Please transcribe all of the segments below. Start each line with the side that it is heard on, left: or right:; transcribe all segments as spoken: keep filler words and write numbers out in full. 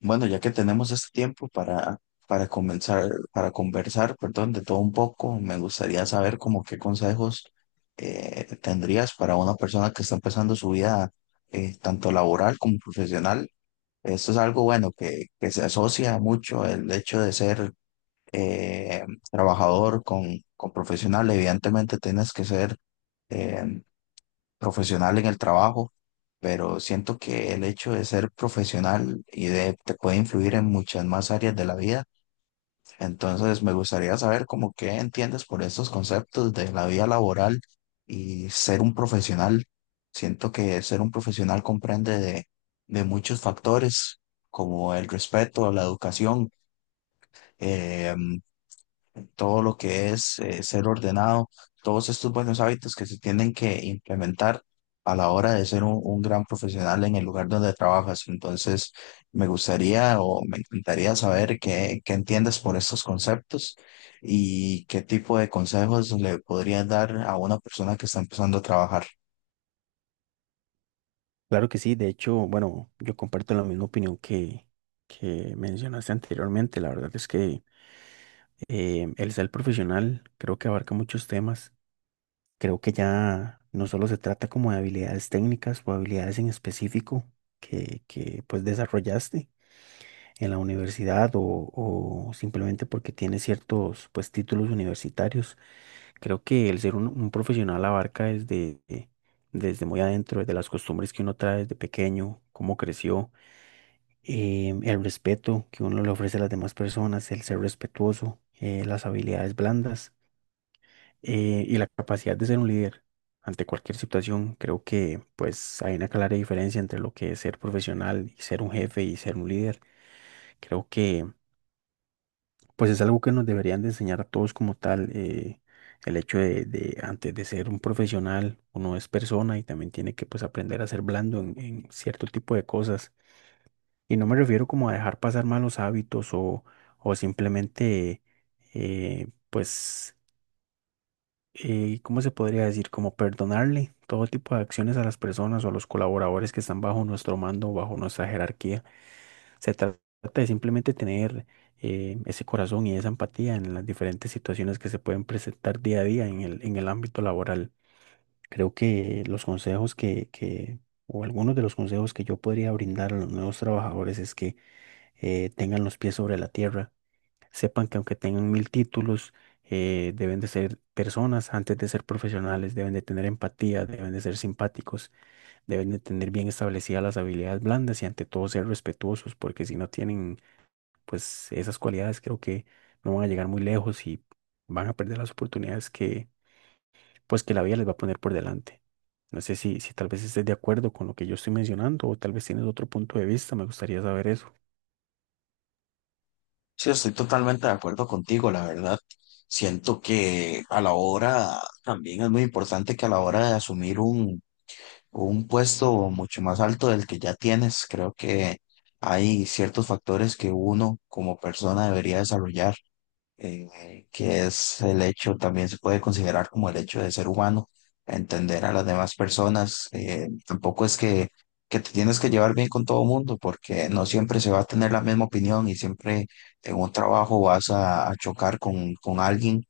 left: Bueno, ya que tenemos este tiempo para, para comenzar, para conversar, perdón, de todo un poco, me gustaría saber como qué consejos eh, tendrías para una persona que está empezando su vida eh, tanto laboral como profesional. Esto es algo bueno que, que se asocia mucho el hecho de ser eh, trabajador con, con profesional. Evidentemente tienes que ser eh, profesional en el trabajo, pero siento que el hecho de ser profesional y de te puede influir en muchas más áreas de la vida. Entonces, me gustaría saber cómo qué entiendes por estos conceptos de la vida laboral y ser un profesional. Siento que ser un profesional comprende de, de muchos factores, como el respeto, la educación, eh, todo lo que es eh, ser ordenado, todos estos buenos hábitos que se tienen que implementar a la hora de ser un, un gran profesional en el lugar donde trabajas. Entonces, me gustaría o me encantaría saber qué, qué entiendes por estos conceptos y qué tipo de consejos le podrías dar a una persona que está empezando a trabajar.
right: Claro que sí, de hecho, bueno, yo comparto la misma opinión que, que mencionaste anteriormente. La verdad es que eh, el ser profesional creo que abarca muchos temas. Creo que ya no solo se trata como de habilidades técnicas o habilidades en específico que, que pues desarrollaste en la universidad o, o simplemente porque tienes ciertos pues títulos universitarios. Creo que el ser un, un profesional abarca desde, desde muy adentro, desde las costumbres que uno trae desde pequeño, cómo creció, eh, el respeto que uno le ofrece a las demás personas, el ser respetuoso, eh, las habilidades blandas, eh, y la capacidad de ser un líder ante cualquier situación. Creo que pues hay una clara diferencia entre lo que es ser profesional y ser un jefe y ser un líder. Creo que pues es algo que nos deberían de enseñar a todos como tal. eh, El hecho de, de antes de ser un profesional, uno es persona y también tiene que pues aprender a ser blando en en cierto tipo de cosas. Y no me refiero como a dejar pasar malos hábitos o, o simplemente, eh, pues, eh, ¿cómo se podría decir? Como perdonarle todo tipo de acciones a las personas o a los colaboradores que están bajo nuestro mando, bajo nuestra jerarquía. Se tra- trata de simplemente tener eh, ese corazón y esa empatía en las diferentes situaciones que se pueden presentar día a día en el, en el ámbito laboral. Creo que los consejos que, que, o algunos de los consejos que yo podría brindar a los nuevos trabajadores es que eh, tengan los pies sobre la tierra, sepan que aunque tengan mil títulos, eh, deben de ser personas antes de ser profesionales, deben de tener empatía, deben de ser simpáticos, deben de tener bien establecidas las habilidades blandas y ante todo ser respetuosos, porque si no tienen pues esas cualidades, creo que no van a llegar muy lejos y van a perder las oportunidades que pues que la vida les va a poner por delante. No sé si, si tal vez estés de acuerdo con lo que yo estoy mencionando o tal vez tienes otro punto de vista, me gustaría saber eso.
left: Sí, estoy totalmente de acuerdo contigo, la verdad. Siento que a la hora, también es muy importante que a la hora de asumir un un puesto mucho más alto del que ya tienes. Creo que hay ciertos factores que uno como persona debería desarrollar, eh, que es el hecho, también se puede considerar como el hecho de ser humano, entender a las demás personas. Eh, tampoco es que, que te tienes que llevar bien con todo el mundo, porque no siempre se va a tener la misma opinión y siempre en un trabajo vas a, a chocar con, con alguien,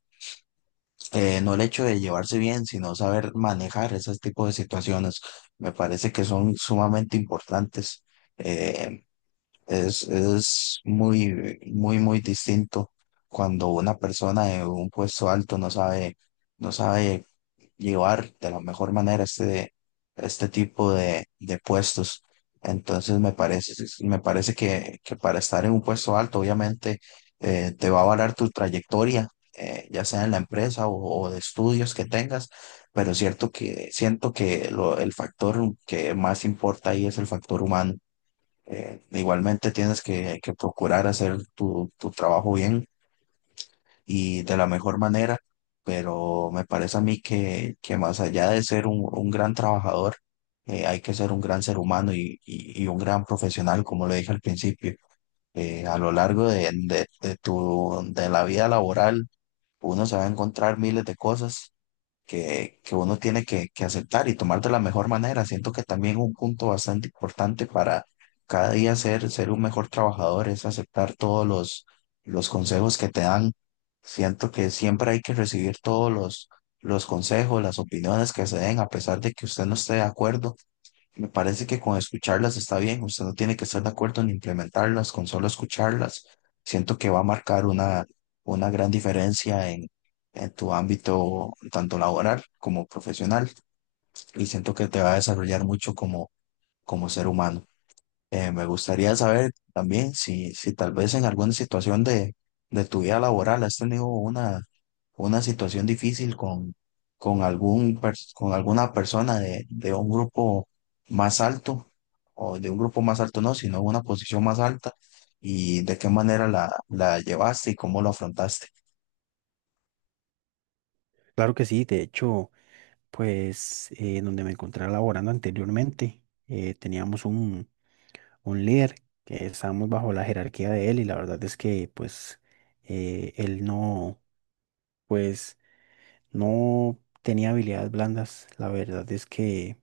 left: eh, no el hecho de llevarse bien, sino saber manejar esos tipos de situaciones. Me parece que son sumamente importantes. Eh, es, es muy, muy, muy distinto cuando una persona de un puesto alto no sabe, no sabe llevar de la mejor manera este, este tipo de, de puestos. Entonces me parece, me parece que, que para estar en un puesto alto, obviamente, eh, te va a valer tu trayectoria, eh, ya sea en la empresa o, o de estudios que tengas, pero cierto que siento que lo- el factor que más importa ahí es el factor humano. Eh, igualmente tienes que, que procurar hacer tu, tu trabajo bien y de la mejor manera, pero me parece a mí que, que más allá de ser un, un gran trabajador, eh, hay que ser un gran ser humano y, y- y un gran profesional, como lo dije al principio. Eh, a lo largo de, de, de tu, de la vida laboral, uno se va a encontrar miles de cosas que, que uno tiene que, que aceptar y tomar de la mejor manera. Siento que también un punto bastante importante para cada día ser, ser un mejor trabajador es aceptar todos los, los consejos que te dan. Siento que siempre hay que recibir todos los, los consejos, las opiniones que se den. A pesar de que usted no esté de acuerdo, me parece que con escucharlas está bien, usted no tiene que estar de acuerdo en implementarlas, con solo escucharlas, siento que va a marcar una, una gran diferencia en, en tu ámbito tanto laboral como profesional y siento que te va a desarrollar mucho como, como ser humano. Eh, me gustaría saber también si, si tal vez en alguna situación de, de tu vida laboral has tenido una, una situación difícil con, con, algún, pers- con alguna persona de, de un grupo más alto, o de un grupo más alto no, sino una posición más alta, y de qué manera la, la llevaste y cómo lo afrontaste.
right: Claro que sí, de hecho, pues eh, donde me encontraba laborando anteriormente, eh, teníamos un, un líder que estábamos bajo la jerarquía de él, y la verdad es que pues eh, él no, pues no tenía habilidades blandas, la verdad es que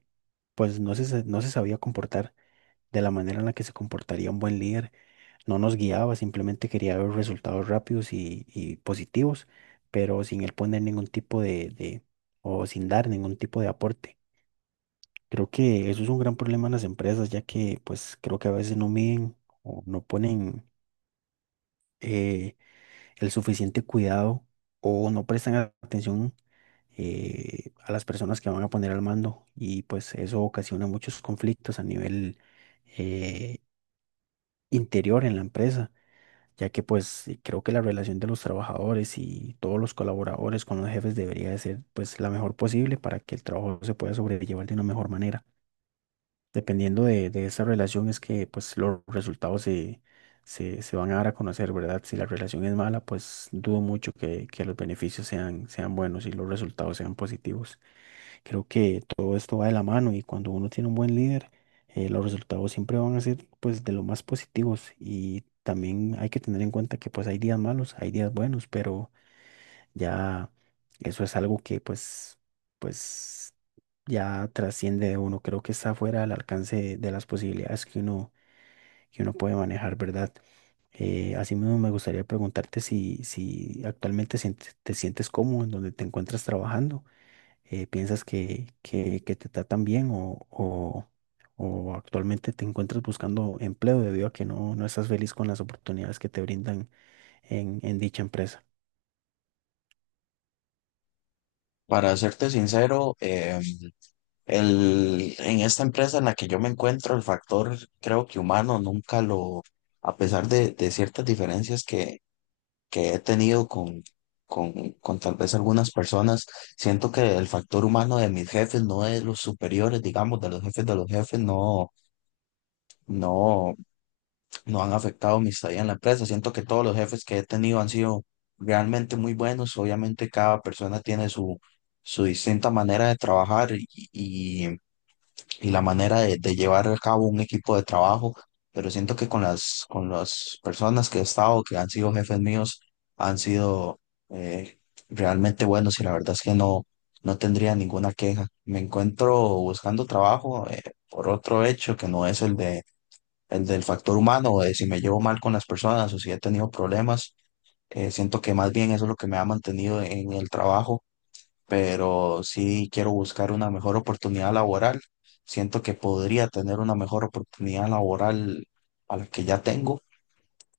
right: pues no se, sa- no se sabía comportar de la manera en la que se comportaría un buen líder, no nos guiaba, simplemente quería ver resultados rápidos y, y positivos, pero sin él poner ningún tipo de, de, o sin dar ningún tipo de aporte. Creo que eso es un gran problema en las empresas, ya que pues creo que a veces no miden o no ponen eh, el suficiente cuidado o no prestan a- atención, eh, a las personas que van a poner al mando, y pues eso ocasiona muchos conflictos a nivel eh, interior en la empresa, ya que pues eh, creo que la relación de los trabajadores y todos los colaboradores con los jefes debería de ser pues la mejor posible para que el trabajo se pueda sobrellevar de una mejor manera. Dependiendo de, de esa relación es que pues los resultados se, se, se van a dar a conocer, ¿verdad? Si la relación es mala, pues dudo mucho que, que los beneficios sean, sean buenos y los resultados sean positivos. Creo que todo esto va de la mano, y cuando uno tiene un buen líder, eh, los resultados siempre van a ser pues de lo más positivos, y también hay que tener en cuenta que pues hay días malos, hay días buenos, pero ya eso es algo que pues, pues ya trasciende de uno. Creo que está fuera del alcance de, de las posibilidades que uno, que uno puede manejar, ¿verdad? Eh, asimismo, me gustaría preguntarte si, si actualmente sientes- te sientes cómodo en donde te encuentras trabajando. Eh, ¿piensas que, que, que te tratan bien o, o, o actualmente te encuentras buscando empleo debido a que no, no estás feliz con las oportunidades que te brindan en, en dicha empresa?
left: Para serte sincero, em, El, en esta empresa en la que yo me encuentro, el factor creo que humano nunca lo, a pesar de, de ciertas diferencias que, que he tenido con, con, con tal vez algunas personas, siento que el factor humano de mis jefes, no de los superiores, digamos, de los jefes de los jefes, no, no, no han afectado mi estadía en la empresa. Siento que todos los jefes que he tenido han sido realmente muy buenos. Obviamente cada persona tiene su, su distinta manera de trabajar y y la manera de, de llevar a cabo un equipo de trabajo, pero siento que con las, con las personas que he estado, que han sido jefes míos, han sido eh, realmente buenos y la verdad es que no, no tendría ninguna queja. Me encuentro buscando trabajo, eh, por otro hecho que no es el de, el del factor humano, o de si me llevo mal con las personas o si he tenido problemas. Eh, siento que más bien eso es lo que me ha mantenido en el trabajo, pero sí quiero buscar una mejor oportunidad laboral. Siento que podría tener una mejor oportunidad laboral a la que ya tengo.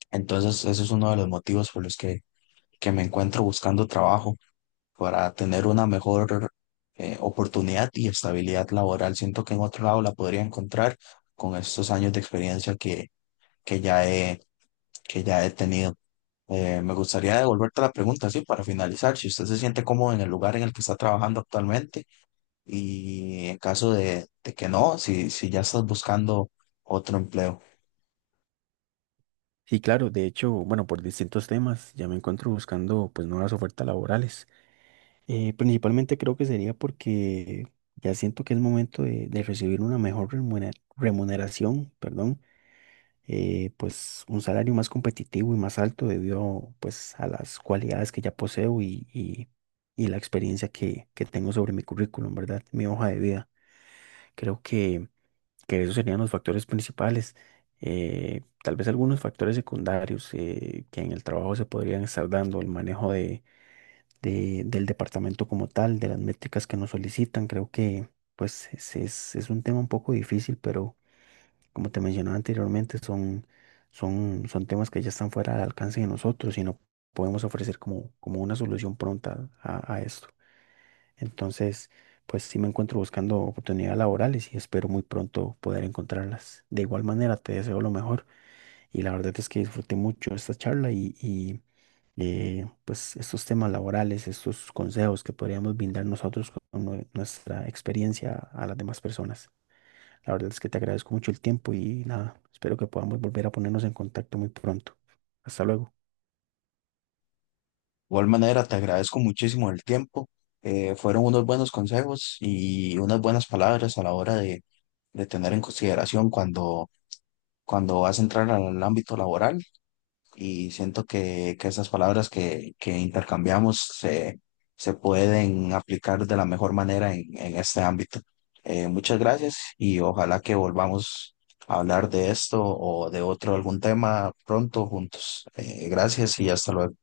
left: Entonces, ese es uno de los motivos por los que, que me encuentro buscando trabajo, para tener una mejor eh, oportunidad y estabilidad laboral. Siento que en otro lado la podría encontrar con estos años de experiencia que, que ya he, que ya he tenido. Eh, me gustaría devolverte la pregunta, sí, para finalizar, si usted se siente cómodo en el lugar en el que está trabajando actualmente y en caso de, de que no, si, si ya estás buscando otro empleo. De
right: Sí, claro, de hecho, bueno, por distintos temas ya me encuentro buscando pues nuevas ofertas laborales. Eh, principalmente creo que sería porque ya siento que es momento de, de recibir una mejor remunera- remuneración, perdón, eh, pues un salario más competitivo y más alto debido pues a las cualidades que ya poseo y, y- y la experiencia que, que tengo sobre mi currículum, ¿verdad? Mi hoja de vida. Creo que que esos serían los factores principales. Eh, tal vez algunos factores secundarios, eh, que en el trabajo se podrían estar dando, el manejo de, de- del departamento como tal, de las métricas que nos solicitan. Creo que pues es, es- es un tema un poco difícil, pero como te mencionaba anteriormente, son, son, son temas que ya están fuera del alcance de nosotros y no podemos ofrecer como, como una solución pronta a, a esto. Entonces, pues sí me encuentro buscando oportunidades laborales y espero muy pronto poder encontrarlas. De igual manera, te deseo lo mejor, y la verdad es que disfruté mucho esta charla y, y, eh, pues estos temas laborales, estos consejos que podríamos brindar nosotros con nue- nuestra experiencia a las demás personas. La verdad es que te agradezco mucho el tiempo y nada, espero que podamos volver a ponernos en contacto muy pronto. Hasta luego.
left: igual manera, te agradezco muchísimo el tiempo. Eh, fueron unos buenos consejos y unas buenas palabras a la hora de, de tener en consideración cuando, cuando vas a entrar al ámbito laboral. Y siento que, que esas palabras que, que intercambiamos se, se pueden aplicar de la mejor manera en, en este ámbito. Eh, muchas gracias y ojalá que volvamos a hablar de esto o de otro algún tema pronto juntos. Eh, gracias y hasta luego.